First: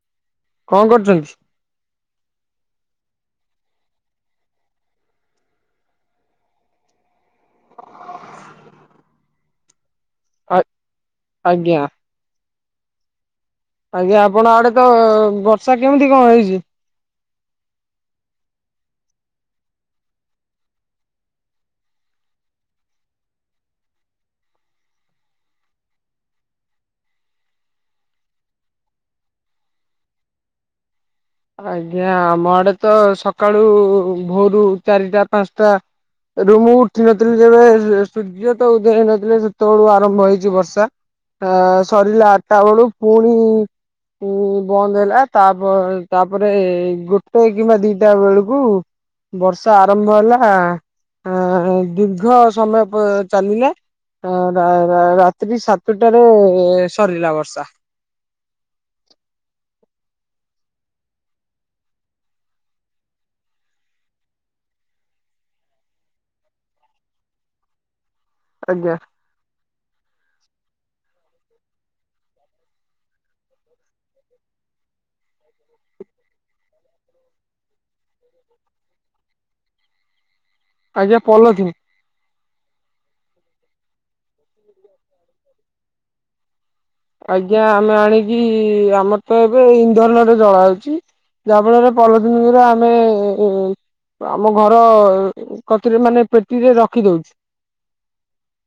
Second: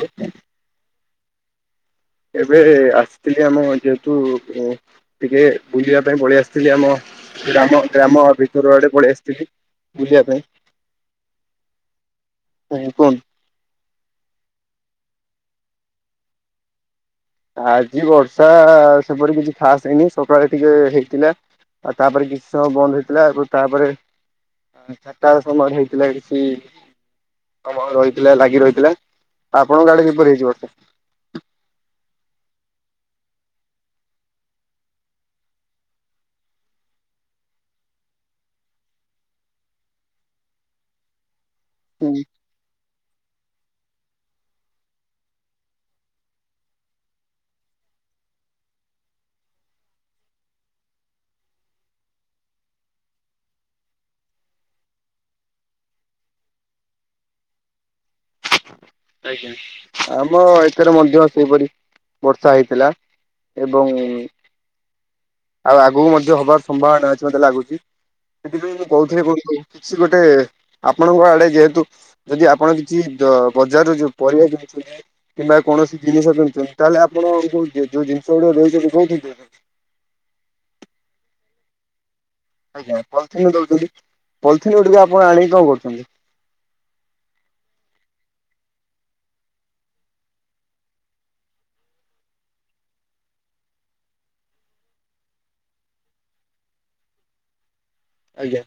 ହ କଣ କରୁଛନ୍ତି? ଏବେ ଆସିଥିଲି ଆମ ଯେହେତୁ ଟିକେ ବୁଲିବା ପାଇଁ ପଳେଇ ଆସିଥିଲି, ଆମ ଗ୍ରାମ ଗ୍ରାମ ଭିତର ଆଡେ ପଳେଇ ଆସିଥିଲି, ବୁଲିଆ ଆ ଆଜ୍ଞା। ଆଜ୍ଞା କୁହନ୍ତୁ ଆଜ୍ଞା ଆପଣ ଆଡେ ତ ବର୍ଷା କେମିତି କଣ ହେଇଛି? ଆଜି ବର୍ଷା ସେପରି କିଛି ଖାସ୍ ହେଇନି ସକାଳେ ଟିକେ ହେଇଥିଲା। ଆଉ ତାପରେ କିଛି ସମୟ ବନ୍ଦ ହେଇଥିଲା ଆଉ ତାପରେ ଚାରିଟା ସମୟରେ ହେଇଥିଲା କିଛି [unintelligible] ରହିଥିଲା ଲାଗି ରହିଥିଲା ଆପଣଙ୍କ ଆଡେ କିପରି ହେଇଛି ବର୍ଷା? ଆଜ୍ଞା ଆମ ଆଡେ ତ ସକାଳୁ ଭୋରୁ ଚାରିଟା ପାଞ୍ଚଟା ରୁ ମୁଁ ଉଠି ନଥିଲି ଯେବେ ସୂର୍ଯ୍ୟ ତ ଉଦୟ ହେଇ ନଥିଲେ ସେତେବେଳୁ ଆରମ୍ଭ ହେଇଛି ବର୍ଷା ଅ ସରିଲା ଆଠଟା ବେଳୁ ପୁଣି ଉ ବନ୍ଦ ହେଲା ତାପରେ ତାପରେ ଗୋଟେ କିମ୍ବା ଦିଟା ବେଳକୁ ବର୍ଷା ଆରମ୍ଭ ହେଲା ଆ ଦୀର୍ଘ ସମୟ ପ ଚାଲିଲେ ଆ ରା -ରା ରାତ୍ରି ସାତଟାରେ ସରିଲା ବର୍ଷା। ଆଜ୍ଞା ଆମ ଏଥିରେ ମଧ୍ୟ ସେଇପରି ବର୍ଷା ହେଇଥିଲା। ଏବଂ ଆଉ ଆଗକୁ ମଧ୍ୟ ହବାର ସମ୍ଭାବନା ଅଛି ମତେ ଲାଗୁଛି ସେଥିପାଇଁ ମୁଁ ଆଜ୍ଞା କହୁଥିଲି କଣ କି କିଛି ଗୋଟେ ଆପଣଙ୍କ ଆଡେ ଯେହେତୁ ଯଦି ଆପଣ କିଛି ଦ ବଜାର ଯୋଉ ପରିବା କିଣୁଛ କିମ୍ବା କୌଣସି ଜିନିଷ କିଣୁଛନ୍ତି ତାହେଲେ ଆପଣ କୋଉ ଯୋଉ ଜିନିଷ ଗୁଡିକ ଦଉଛନ୍ତି କୋଉଥିରେ ଦେଉଛନ୍ତି? ଆଜ୍ଞା ପଲ ଥିନ୍ ଆଜ୍ଞା ପଲିଥିନ ଦଉଛନ୍ତି ପଲିିଥିନ ଗୁଡ଼ିକ ଆପଣ ଆଣିକି କଣ କରୁଛନ୍ତି? ଆଜ୍ଞା ଆମେ ଆଣିକି ଆମର ତ ଏବେ ଇନ୍ଧନରେ ଜଳା ହଉଛି। ଯାହା ଫଳରେ ପଲଥିନ ଗୁରା ଆମେ ଆମ ଘର କତିରେ ମାନେ ପେଟିରେ ରଖିଦଉଛୁ। ଆଜ୍ଞା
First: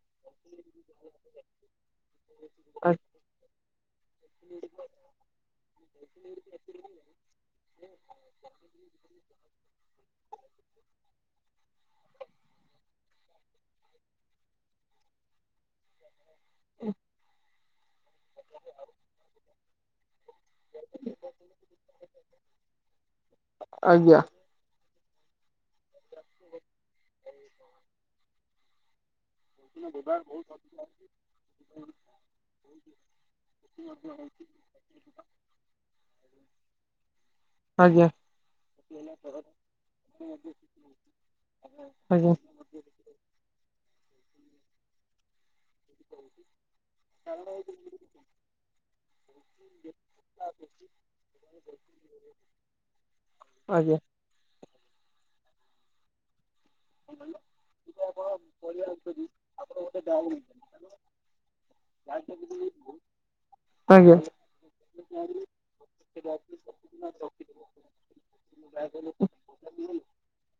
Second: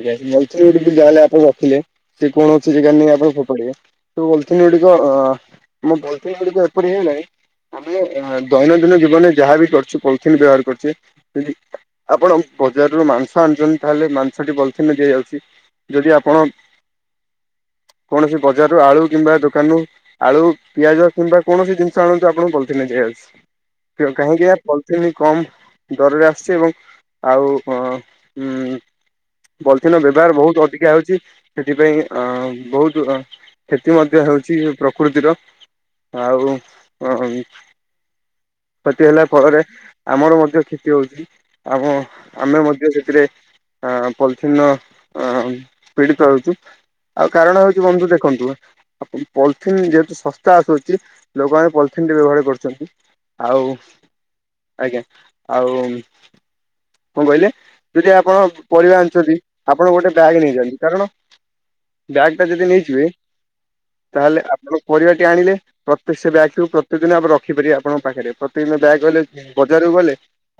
ଆଜ୍ଞା [unintelligible] ଯାହାଲେ ଆପଣ ରଖିଲେ ସେ କୌଣସି ଯେଗାରେ ନେଇ ଆପଣ ଫୋପାଡ଼ିବେ ସେ ପଲଥିନ ଗୁଡିକ ଅ [unintelligible] ପଲଥିନ ଗୁଡିକ ଏପରି ହେଇଗଲାଣି ଆମେ ଆ -ଦୈନନ୍ଦିନ ଜୀବନରେ ଯାହାଵି କରୁଛୁ ପଲିଥିନ ବ୍ୟବହାର କରୁଛେ [unintelligible] ଆପଣ ବଜାରରୁ ମାଂସ ଆଣୁଛନ୍ତି ତାହେଲେ ମାଂସଟି ପଲଥିନ ରେ ଦିଆଯାଉଛି ଯଦି ଆପଣ ଉଁ କୌଣସି ବଜାର ରୁ ଆଳୁ କିମ୍ବା ଦୋକାନରୁ ଆଳୁ ପିଆଜ କିମ୍ବା କୌଣସି ଜିନିଷ ଆଣନ୍ତୁ ଆପଣଙ୍କୁ ପଲଥିନରେ ଆଜ୍ଞା ଦିଆଯାଉଛି। ଆଜ୍ଞା କାହିଁକି ନା ପଲିଥିନ୍ କମ ଦରରେ ଆସୁଛି ଏବଂ ଆଉ ଅ ହୁଁ ପଲିଥିନର ବ୍ୟବହାର ବହୁତ ଅଧିକା ହେଉଛି ସେଥିପାଇଁ ଅ ବହୁତ କ୍ଷତି ମଧ୍ୟ ହେଉଛି ପ୍ରକୃତିର ଆଉ ଉଁ ଆଜ୍ଞା କ୍ଷତି ହେଲା ଫଳରେ ଆମର ମଧ୍ୟ କ୍ଷତି ହଉଛି। ଆମ ଆଜ୍ଞା। ଆମେ ମଧ୍ୟ ସେଥିରେ ଅ ପଲିଥିନର ଆ -ପୀଡ଼ିତ ହେଉଛୁ। ଆଉ କାରଣ ହଉଛି ବନ୍ଧୁ ଦେଖନ୍ତୁ ଆପଣ ପଲିଥିନ୍ ଯେହେତୁ ଶସ୍ତା ଆସୁଅଛି ଲୋକମାନେ ପଲିଥିନ୍ଟି ବ୍ୟବହାର କରୁଛନ୍ତି। ଆଉ ଆଜ୍ଞା ଆଜ୍ଞା ଆଉ କଣ କହିଲେ ଯଦି ଆପଣ ପରିବା ଆଣୁଛନ୍ତି ଆପଣ ଗୋଟେ ଆଜ୍ଞା। ବ୍ୟାଗ୍ ନେଇଛନ୍ତି କାରଣ ବ୍ୟାଗ୍ ଟା ଯଦି ନେଇଯିବେ ଆଜ୍ଞା ଆଜ୍ଞା ତାହେଲେ ଆପଣ ପରିବାଟି ଆଣିଲେ ପ୍ରତେକ ସେ ବ୍ୟାଗଟିକୁ ପ୍ରତ୍ୟେକ ଦିନ ଆମେ ରଖିପାରିବା ଆପଣଙ୍କ ପାଖରେ ପ୍ରତ୍ୟେକ ଦିନ ବ୍ୟାଗ୍ ହେଲେ ବଜାରକୁ ଗଲେ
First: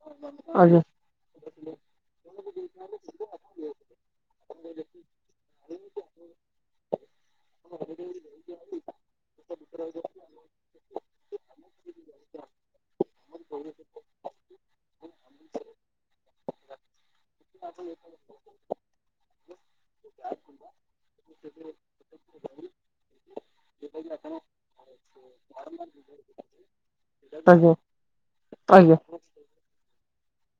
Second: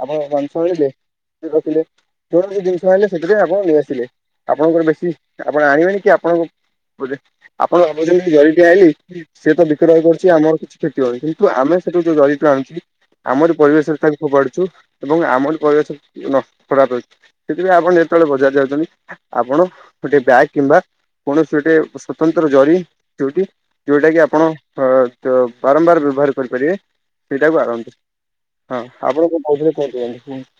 ଆମ ମାଂସ ଆଣିଲେ ସେ ରଖିଲେ କୌଣସି ଜିନିଷ ଆଣିଲେ ସେଥିରେ ଆପଣ ନେଇଆସିଲେ ଆପଣଙ୍କର ବେଶୀ ଆପଣ ଆଣିବେନି କି ଆପଣଙ୍କ ବୋଧେ ଆପଣ ଏବେ ଯଉ ଜରିିଟି ଆଇଲି ସିଏ ତ ବିକ୍ରୟ କରୁଛି ଆମର କିଛି କ୍ଷତି ହବନି କିନ୍ତୁ ଆମେ ସେଠୁ ଯୋଉ ଜରିଠୁ ଆଣୁଚି ଆମର ପରିବେଶରେ ତାକୁ ଫୋପାଡୁଛୁ ଏବଂ ଆମରି ପରିବେଶ [unintelligible] ସେଥିପାଇଁ ଆପଣ ଯେତେବେଳେ ବଜାର ଯାଉଛନ୍ତି ଆପଣ ଗୋଟେ ବ୍ୟାଗ କିମ୍ବା କୌଣସି ଗୋଟେ ସ୍ଵତନ୍ତ୍ର ଜରି ଯୋଉଠି ଯୋଉଟାକି ଆପଣ ବାରମ୍ବାର ବ୍ୟବହାର କରିପାରିବେ, ସେଇଟାକୁ ଆଣନ୍ତୁ। ହଁ ଆପଣ କଣ କହୁଥିଲେ କୁହନ୍ତୁ। [unintelligible]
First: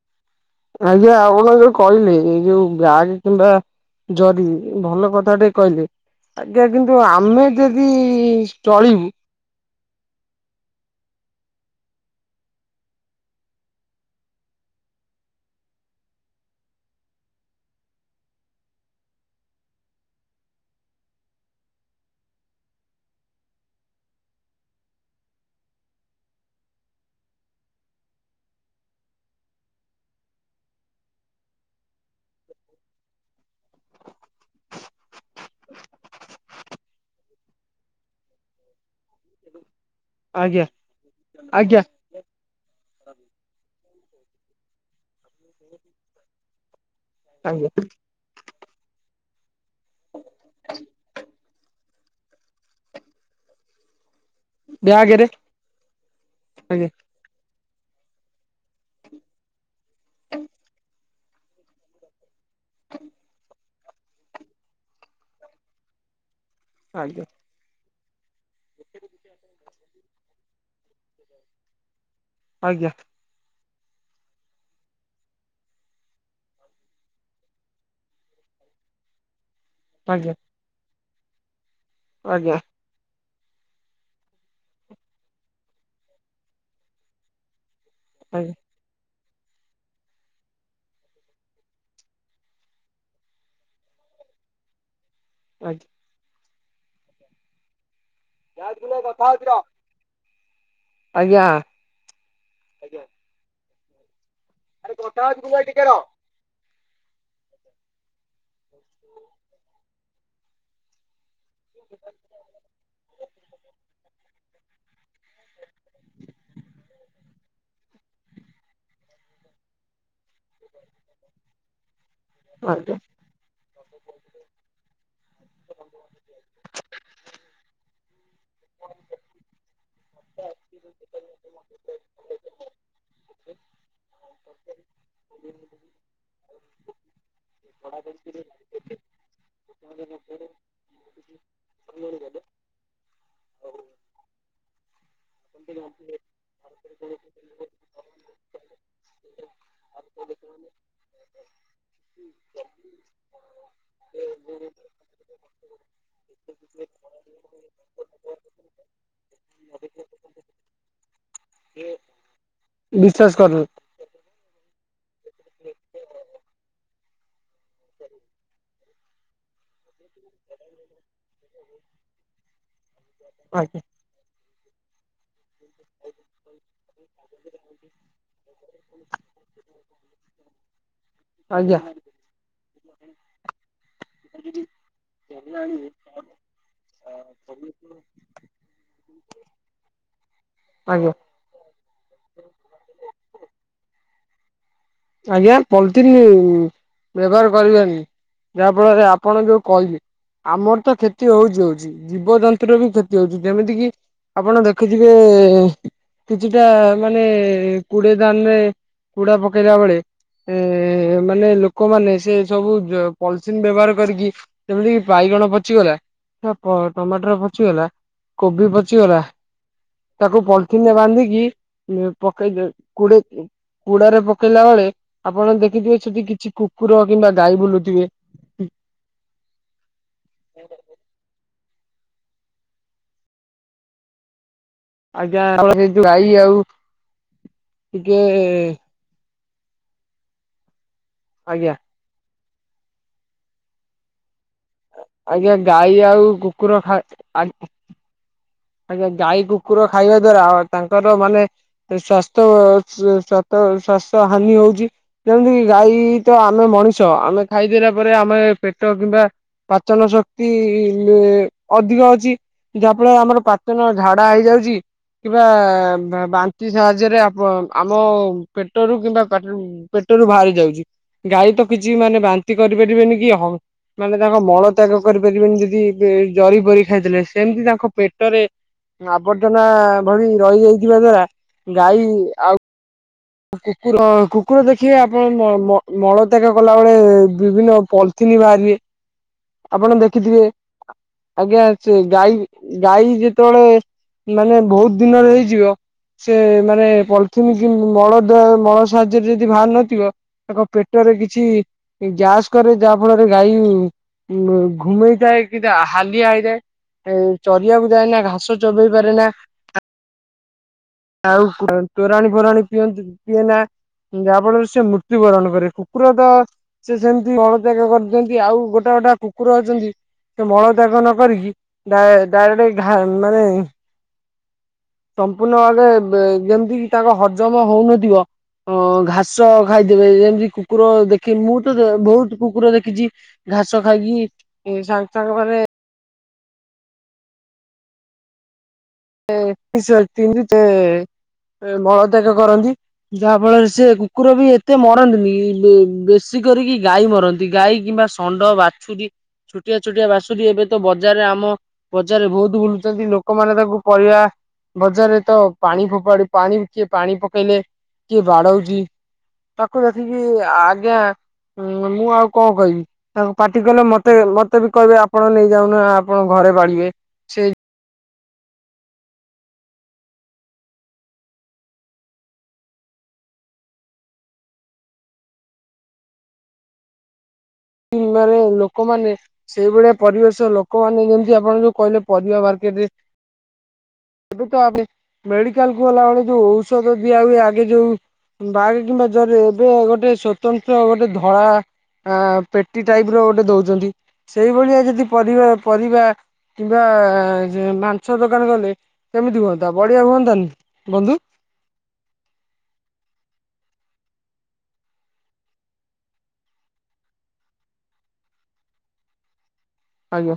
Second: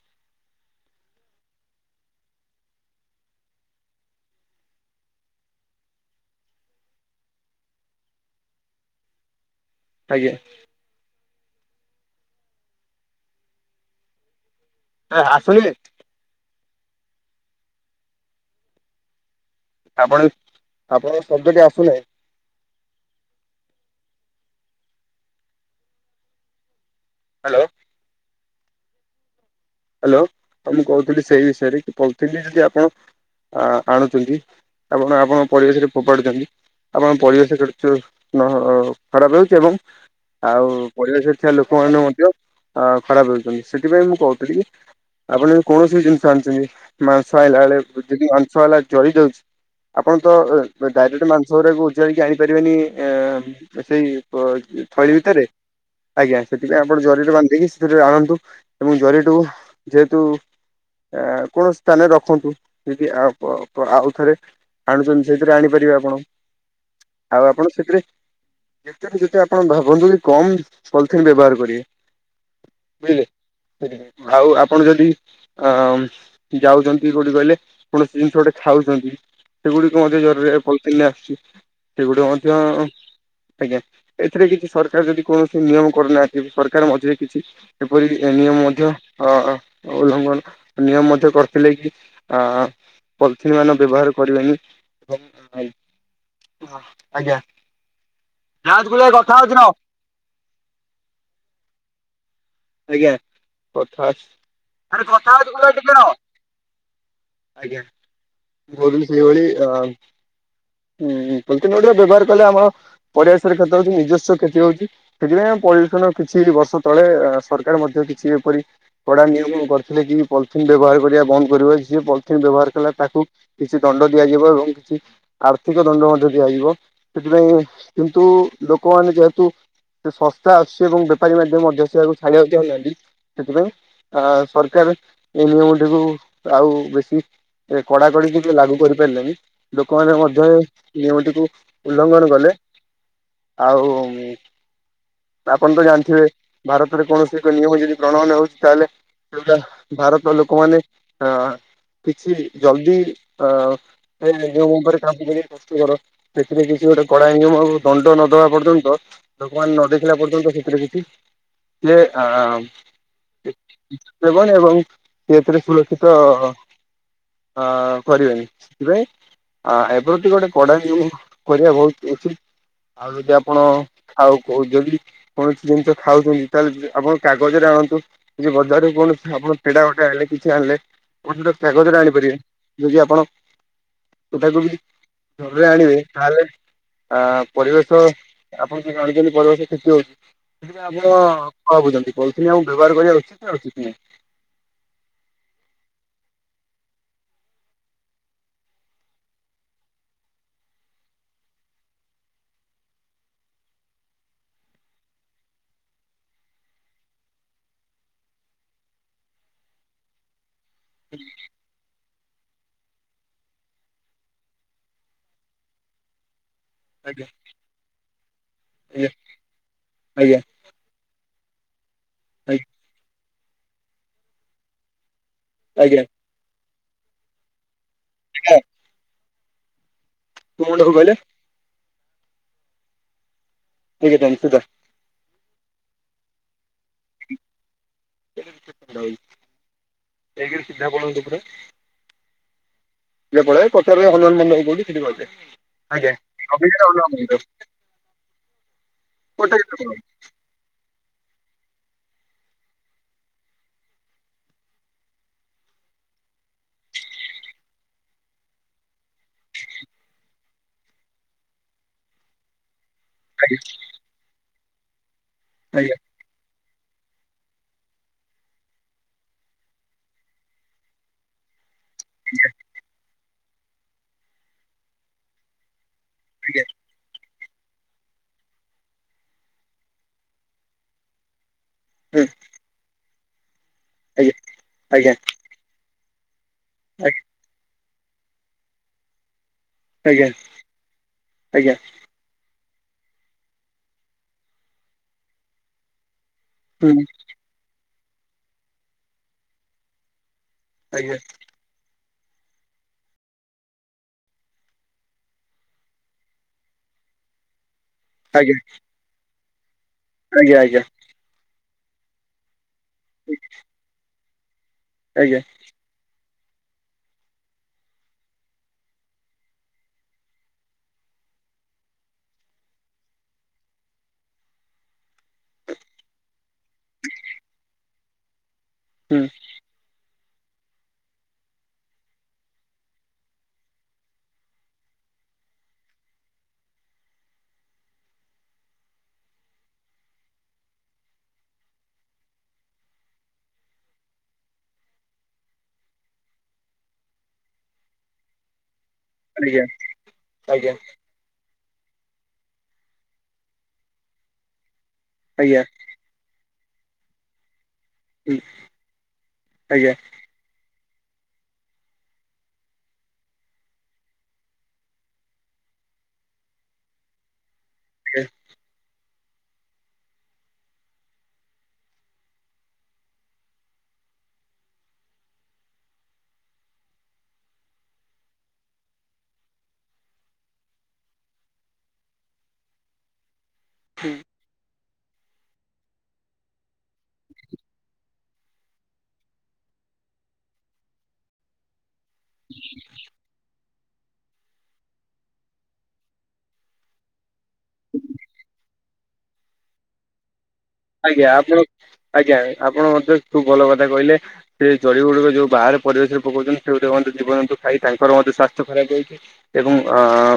ଆଜ୍ଞା ଆପଣ ଯଉ କହିଲେ ଏଇ ଯୋଉ ବ୍ୟାଗ କିମ୍ବା ଜରି ଭଲ କଥା ଟେ କହିଲେ। ଆଜ୍ଞା କିନ୍ତୁ ଆମେ ଯଦି ଚଳିବୁ ଆଜ୍ଞା। [unintelligible] ଆପଣ ଆପଣଙ୍କ ଶବ୍ଦଟି ଆସୁନାହିଁ। ହାଲୋ। ହ୍ୟାଲୋ। ହଉ ମୁଁ କହୁଥିଲି ସେଇ ବିଷୟରେ କି ପଲିଥିନ୍ ଯଦି ଆପଣ ଆଣୁଛନ୍ତି ଆପଣ ଆପଣଙ୍କ ପରିବେଶରେ ଫୋପାଡୁଛନ୍ତି। ଆପଣଙ୍କ ପରିବେଶ [unintelligible] ଖରାପ ହେଉଚି ଏବଂ ଆଜ୍ଞା ଆଉ ପରିବେଶରେ ଥିବା ଆଜ୍ଞା ଲୋକମାନେ ମଧ୍ୟ ଅ ଖରାପ ହଉଛନ୍ତି। ସେଥିପାଇଁ ମୁଁ କହୁଥିଲି କି ଆପଣ ଯଦି କୌଣସି ବି ଜିନିଷ ଆଣିଛନ୍ତି, ମାଂସ ଆଇଁଲା ଆଜ୍ଞା ବେଳେ ଯଦି ମାଂସ ବାଲା ଜରି ଦଉଚି ଆପଣ ତ ଡାଇରେକ୍ଟ ମାଂସ ଉଜାଡ଼ିକି ଆଣିପାରିବେନି ଏ ସେଇ ପ ଥଳି ବ୍ୟାଗରେ ଭିତରେ, ଆଜ୍ଞା ସେଥିପାଇଁ ଆଜ୍ଞା ଆପଣ ଜରିରେ ବାନ୍ଧିକି ଦେଇକି [unintelligible] ଆଣନ୍ତୁ। ଏବଂ ଜରିଟିକୁ ଯେହେତୁ କୌଣସି ସ୍ଥାନ ରେ ରଖନ୍ତୁ। ଯଦି ଆଉ ପ ପ ଆଉ ଥରେ ଆଣୁଛନ୍ତି ସେଇଥିରେ ଆଣିପାରିବେ ଆପଣ। ଆଜ୍ଞା। ଆଉ ଆପଣ ସେଥିରେ ଯେତେ ରୁ ଯେତେ ଆପଣ ଭାବନ୍ତୁ କି କମ୍ ପଲିଥିନ୍ ବ୍ୟବହାର କରିବେ। ଆଜ୍ଞା। ଆଉ ଆପଣ ଯଦି ଅମ୍ ଯାଉଛନ୍ତି କୋଉଠି କହିଲେ କୌଣସି ଜିନିଷ ଗୋଟେ ଖାଉଛନ୍ତି ସେଗୁଡ଼ିକ ମଧ୍ୟ ଆଜ୍ଞା ଜରିରେ ପଲିଥିନ୍ ରେ ଆସୁଚି। ସେଗୁଡ଼ିକ ଆଜ୍ଞା ମଧ୍ୟ ଆଜ୍ଞା। ଏଥିରେ କିଛି ସରକାର ଯଦି କୌଣସି ନିୟମ କରିନାହାନ୍ତି ସରକାର ମଝିରେ କିଛି ଏପରି ଏ ଆଜ୍ଞା ନିୟମ ମଧ୍ୟ ଅ ଉଲ୍ଲଂଘନ ନିୟମ ମଧ୍ୟ କରିଥିଲେ କି ଅ ପଲିଥିନ ମାନ ବ୍ୟବହାର କରିବେନି। ଏବଂ ଆଜ୍ଞା। ଆଜ୍ଞା [unintelligible] କଥା ହଉଛି ର ହଉଚି ରହ। ଆଜ୍ଞା। ଆଜ୍ଞା। କଥା ଅଛି। ଆରେ କଥା ହଉଛି ହଉଚି ଗୁଲୁ ଭାଇ ଟିକେ ର [unintelligible] ରହ। ଆଜ୍ଞା। ମୋର ବି ସେଇଭଳି ଅ ଉଁ, ପଲିଥିନ [unintelligible] ବ୍ୟବହାର କଲେ ଆମ ପରିବେଶରେ କ୍ଷତି ହଉଚି। ନିଜସ୍ୱ କ୍ଷତି ହଉଚି। ସେଥିପାଇଁ ଆମର ପରିବେଶ ର କିଛି ବର୍ଷ ତଳେ ସରକାର ମଧ୍ୟ କିଛି ଏପରି କଡା ନିୟମ କରିଥିଲେ କି ପଲିଥିନ୍ ବ୍ୟବହାର କରିବା ବନ୍ଦ କରିବ। ଯିଏ ପଲିଥିନ୍ ବ୍ୟବହାର କଲା ଆଜ୍ଞା ତାକୁ କିଛି ଦଣ୍ଡ ଦିଆଯିବ। ଏବଂ କିଛି ଆର୍ଥିକ ଦଣ୍ଡ ମଧ୍ୟ ଦିଆଯିବ। ସେଥିପାଇଁ କିନ୍ତୁ ଲୋକମାନେ ଯେହେତୁ ସେ ଶସ୍ତା ଆସୁଚି। ଏବଂ ବେପାରୀ ମାନେ ମଧ୍ୟ ସେଇଆ କୁ ଛାଡିବାକୁ ଚାହୁଁନାହାନ୍ତି ସେଥିପାଇଁ ଆ ସରକାର ଏଇ ନିୟମଟିକୁ ଆଉ ବେଶୀ ଏ କଡାକଡି ରୂପେ ଲାଗୁ କରିପାରିଲେନି। ଲୋକମାନେ ମଧ୍ୟ ନିୟମଟିକୁ ଉଲ୍ଲଂଘନ କଲେ। ଆଉ, ଆପଣ ତ ଜାଣିଥିବେ ଯୋଉଟା କୌଣସି ଏକ ନିୟମ ଯଦି ପ୍ରଣୟନ ହଉଚି ତାହେଲେ ସେଉଟା ଭାରତର ଲୋକମାନେ ଅ କିଛି ଜଲଦି ଅ ଏ ନିୟମ ଉପରେ କାମ କରିବା କଷ୍ଟ କର। ଏଥିରେ କିଛି ଗୋଟେ କଡା ନିୟମ ଆଉ ଦଣ୍ଡ ନଦବା ପର୍ଯ୍ୟନ୍ତ ଲୋକମାନେ ନ ଦେଖିଲା ପର୍ଯ୍ୟନ୍ତ ସେଥିରେ କିଛି। [unintelligible] [unintelligible] [unintelligible] ଏବଂ ସେ ଏଥିରେ ସୁରକ୍ଷିତ ହଁ କରିବେନି ସେଥିପାଇଁ ଆ ଏ ପ୍ରତି ଗୋଟେ କଡ଼ା ନିୟମ କରିବା ବୋହୁତ [unintelligible] ଆଉ [unintelligible] ଆ ଆପଣ ଆଜ୍ଞା ଖାଉ କୋହୁଚନ୍ତି ପୁଣି ଯୋଉ ଜିନଷ ଖାଉଚନ୍ତି ତାହେଲେ ଆପଣ କାଗଜରେ ଆଣନ୍ତୁ କିଛି ବଜାରରେ କୌଣସି ଆପଣ ପେଡା ଗୋଟେ ଆଣିଲେ କିଛି ଆଣିଲେ ଆପଣ ସେଟା ଆଜ୍ଞା କାଗଜରେ ଆଣିପାରିବେ ଯଦି ଆପଣ [unintelligible] ଆଜ୍ଞା ଜରିରେ ଆଣିବେ ତାହେଲେ ଆ ପରିବେଶ ଆପଣ ତ ଜାଣିଚନ୍ତି ପରିବେଶ କ୍ଷତି ହୋଉଚି ସେଥିପାଇଁ ଆପଣ କଣ ଭାବୁଚନ୍ତି ପଲିଥିନ ଆମକୁ ବ୍ୟବହାର କରିବା ଉଚିତ ନା ଉଚିତ୍ ନୁହେଁ। ଆଜ୍ଞା ପଲିଥିନ୍ ବ୍ୟବହାର କରିବାନି। ଯାହା ଫଳରେ ଆପଣ ଯୋଉ କହିଲେ ଆମର ତ କ୍ଷତି ହୋଉଚି ହୋଉଚି ଜୀବଜନ୍ତୁର ବି କ୍ଷତି ହୋଉଚି ଯେମିତି କିି ଆପଣ ଦେଖିଥିବେ କିଛିଟା ମାନେ କୁଡେ ଧାନରେ କୁଡା ପ ପକେଇଲା ବେଳେ ଏ ମାନେ ଲୋକମାନେ ସେ ସବୁ ଜ ପଲିଥିନ୍ ବ୍ୟବହାର କରିକି କେମିତି କି ବାଇଗଣ ପଚିଗଲା ଆ ପ ଆଜ୍ଞା ଟମାଟର ପଚିଗଲା, କୋବି ଆଜ୍ଞା ପଚିଗଲା ଆଜ୍ଞା ତାକୁ ପଲ୍ ପଲିଥିନରେ ବାନ୍ଧିକି ଇଏ ପକେଇ ଆଜ୍ଞା। ଦେ କୁଡେଇ କୁଡାରେ ପକେଇଲା ବେଳେ ଆପଣ ଦେଖିଥିବେ ଆଜ୍ଞା ସେଠି କିଛି କୁକୁର କିମ୍ବା ଗାଈ ବୁଲୁଥିବେ। [unintelligible] କଣ ଟାକୁ କହିଲେ। ସେଇ [unintelligible] ଆଜ୍ଞା [unintelligible] ଗାଈ ଆଉ ଟିକେ ଠିକି ସିଧା ପଳାନ୍ତୁ ପୁରା ଆଜ୍ଞା ଟିକେ ପଳେଇବେ ପଚାରିବେ ହନୁମାନ ମନ୍ଦିରକୁ କୋଉଠି ସେଇଠି ଆଜ୍ଞା ଗାଈ କହିଦେବେ ଆଉ କୁକୁର ଆଜ୍ଞା [inaudible] ଖା ଆଜ୍ଞା ଗାଈ, କୋଟାକ କୁକୁର ଖାଇବା ଦ୍ଵାରା ଆ ତାଙ୍କର ମାନେ ଏ ସ୍ୱାସ୍ଥ୍ୟ ସ-ସ୍ୱାସ୍ଥ୍ୟ ସ୍ଵାସ୍ଥ୍ୟ ହାନି ହୋଉଚି। ଯେମିତିକି ଗାଈ ତ ଆମେ ମଣିଷ ଆମେ ଖାଇଦେଲା ପରେ ଆମେ ପେଟ କିମ୍ବା ପାଚନ ଶକ୍ତି ଇ ମ୍ ଅଧିକ ଅଛି ଯାହାଫଳରେ ଆମର ଆଜ୍ଞା କି ନହ ଝାଡା ହେଇଯାଉଚି କିମ୍ବା ଆଜ୍ଞା ବା ବାନ୍ ତି ସାହାଯ୍ୟରେ ଆପ ଆମ ପେଟରୁ କିମ୍ବା ପାଟରୁ ପେଟରୁ ବାହାରି ଯାଉଚି। ଗାଈ ତ କିଛି ମାନେ ବାନ୍ତି କରିପାରିବେନି କି ହ ମାନେ ତାଙ୍କ ମଳ ତ୍ୟାଗ କରିପାରିବେନି ଯଦି ଏତେ ଜରି ଆଜ୍ଞା ଫରି ଖାଇଦେଲେ ସେମତି ତାଙ୍କ ପେଟରେ ଆବର୍ଜନା ଭଳି ରହିଯାଇଥିବା ଦ୍ଵାରା ଗାଈ ହୁଁ ଆଉ କୁକୁର କୁକୁର ଦେଖିବେ ଆଜ୍ଞା ଆପଣ ମ-ମ-ମଳତ୍ୟାଗ କଲାବେଳେ ବିଭିନ୍ନ ପଲ୍ ଥିନି ବାହାରିବେ ଆପଣ ଆଜ୍ଞା ଆଜ୍ଞା ଦେଖିଥିବେ ଆଜ୍ଞା ସେ ଗାଈ ଗାଈ ଯେତେବେଳେ ମାନେ ବୋହୁତ ଦିନର ହେଇଯିବ ସେ ମାନେ ହୁଁ ପଲିଥିନ୍ କିମ୍ ମଳଦ୍ଵା ମଳ ସାହାଯ୍ୟରେ ଯଦି ବାହାର ନଥିବ ତାଙ୍କ ପେଟରେ ଆଜ୍ଞା କିଛି ଗ୍ୟାସ୍ କରେ ଯାହା ଫଳରେ ଗାଈ ଉଁ ଘୁମେଇଥାଏ କିନ୍ତୁ ହାଲିଆ ହେଇଥାଏ ଏଇ ଚରିବାକୁ ଯାଏନା ଆଜ୍ଞା ଘାସ ଚୋବେଇ ପାରେନା। ଆଜ୍ଞା ଆଜ୍ଞା। ଆଉ ତୋରାଣୀ ଫୋରାଣୀ ପିଅନ୍ତି ପିଏନା ଉଁ ଯାହା ଫଳରେ ସିଏ ମୃତ୍ୟୁ ବରଣ କରେ କୁ କୁକୁର ତ ସିଏ ସେମତି ମଳତ୍ୟାଗ କରିଦିଅନ୍ତି ଆଉ ଗୋଟା ଗୋଟା କୁକୁର ଅଛନ୍ତି ସିଏ ମଳ ତ୍ୟାଗ ନ କରିକି ଡାଇ ଡାଇରେକ୍ଟ ଘା ମାନେ ସମ୍ପୂର୍ଣ୍ଣ ଭାବେ ବେ ଯେମିତି କି ତାଙ୍କ ହଜମ ହୋଉନଥିବ ଅଁ ଘାସ ଖାଇଦେବେ ଯେମତି କୁକୁର ଦେଖି ମୁଁ ତ ଯ ବୋହୁତ କୁକୁର ଦେଖିଚି ଘାସ ଖାଇକି ଇ ସାଙ୍ଗ ସାଙ୍ଗ ମାନେ ଏ [unintelligible] ସେ ଏ ମଳତ୍ୟାଗ କରନ୍ତି। ଯାହା ଫଳରେ ସେ କୁକୁର ବି ଏତେ ମରନ୍ତିନି ବେ-ବେଶୀ କରିକି ଗାଈ ମରନ୍ତି ଗାଈ କିମ୍ବା ଷ୍ ଷଣ୍ଡ, ବାଛୁରୀ ଛୋଟିଆ ଛୋଟିଆ ବାସୁରୀ ଏବେ ତ ବଜାରରେ ଆମ ବଜାରରେ ବହୁତ ବୁଲୁଛନ୍ତି ଲୋକମାନେ ତାକୁ ପରିବା ବଜାରରେ ତ ପାଣି ଫୋପାଡ ପାଣି କିଏ ପାଣି ପକେଇଲେ କିଏ ହୁଁ ବାଡଉଛି ଆଜ୍ଞା ତାକୁ ଦେଖିକି ଆଜ୍ଞା ମୁଁ ଆଉ କଣ କହିବି। ତାଙ୍କୁ ପାଟି କଲେ ମତେ ମତେ ବି କହିବେ ଆପଣ ନେଇଯାଉନ ଆପଣ ଘରେ ପାଳିବେ। ସେ [unintelligible] ଉଁ ମାନେ ଲୋକମାନେ ସେଇଭଳିଆ ପରିବେଶ ଲୋକମାନେ ଯେମିତି ଆପଣ ଯୋଉ କହିଲେ ପରିବା ମାର୍କେଟରେ ହୁଁ। ଏବେ ତ ଆମେ ମେଡିକାଲ କୁ ଗଲାବେଳେ ଯୋଉ ଔଷଧ ଦିଆ ହୁଏ ଆଗେ ଯୋଉ ବାଗ କିମ୍ବା ଜରିରେ ଏବେ ଗୋଟେ ସ୍ୱତନ୍ତ୍ର ଗୋଟେ ଧଳା ଆ ପେଟି ଟାଇପ ର ଗୋଟେ ଦଉଛନ୍ତି, ସେଇଭଳିଆ ଯଦି ପରିବା ପରିବା କିମ୍ବା ମାଂସ ଦୋକାନ ଗଲେ କେମିତି ହୁଅନ୍ତା ବଢିଆ ହୁଅନ୍ତାନି। ବନ୍ଧୁ ଆଜ୍ଞା ଆପଣ ଆଜ୍ଞା ଆପଣ ମତେ ଖୁବ୍ ଭଲ କଥା କହିଲେ। ସେ ଜରି ଗୁଡିକ ଯୋଉ ବାହାରେ ପରିବେଶରେ ପକଉଛନ୍ତି, ସେଗୁଡିକ ମଧ୍ୟ ଜିବଜନ୍ତୁ ଖାଇ ତାଙ୍କର ମଧ୍ୟ ସ୍ୱାସ୍ଥ୍ୟ ଖରାପ ହୋଉଚି। ଏବଂ ଆ ଆଜ୍ଞା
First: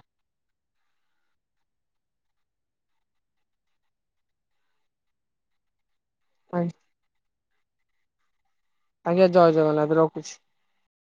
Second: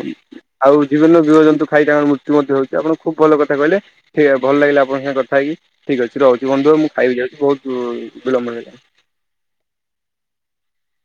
ଆଉ ଜୀବ ଜୀବଜନ୍ତୁ ଖାଇ ତାଙ୍କ ମୃତ୍ୟୁ ମଧ୍ୟ ହଉଛି, ଆପଣ ଖୁବ ଭଲ କଥା କହିଲେ ହେ ଭଲ ଲାଗିଲା ଆପଣ ଙ୍କ ସାଥେ କଥା ଥାଇକି ଠିକ ଅଛି ରହୁଛି ବନ୍ଧୁ ଆଜ୍ଞା ମୁଁ ଖାଇବି ଯାଉଛି ବହୁତ ବିଳମ୍ବ ହେଲାଣି। ଆଜ୍ଞା ଜୟ ଜଗନ୍ନାଥ ରଖୁଛି।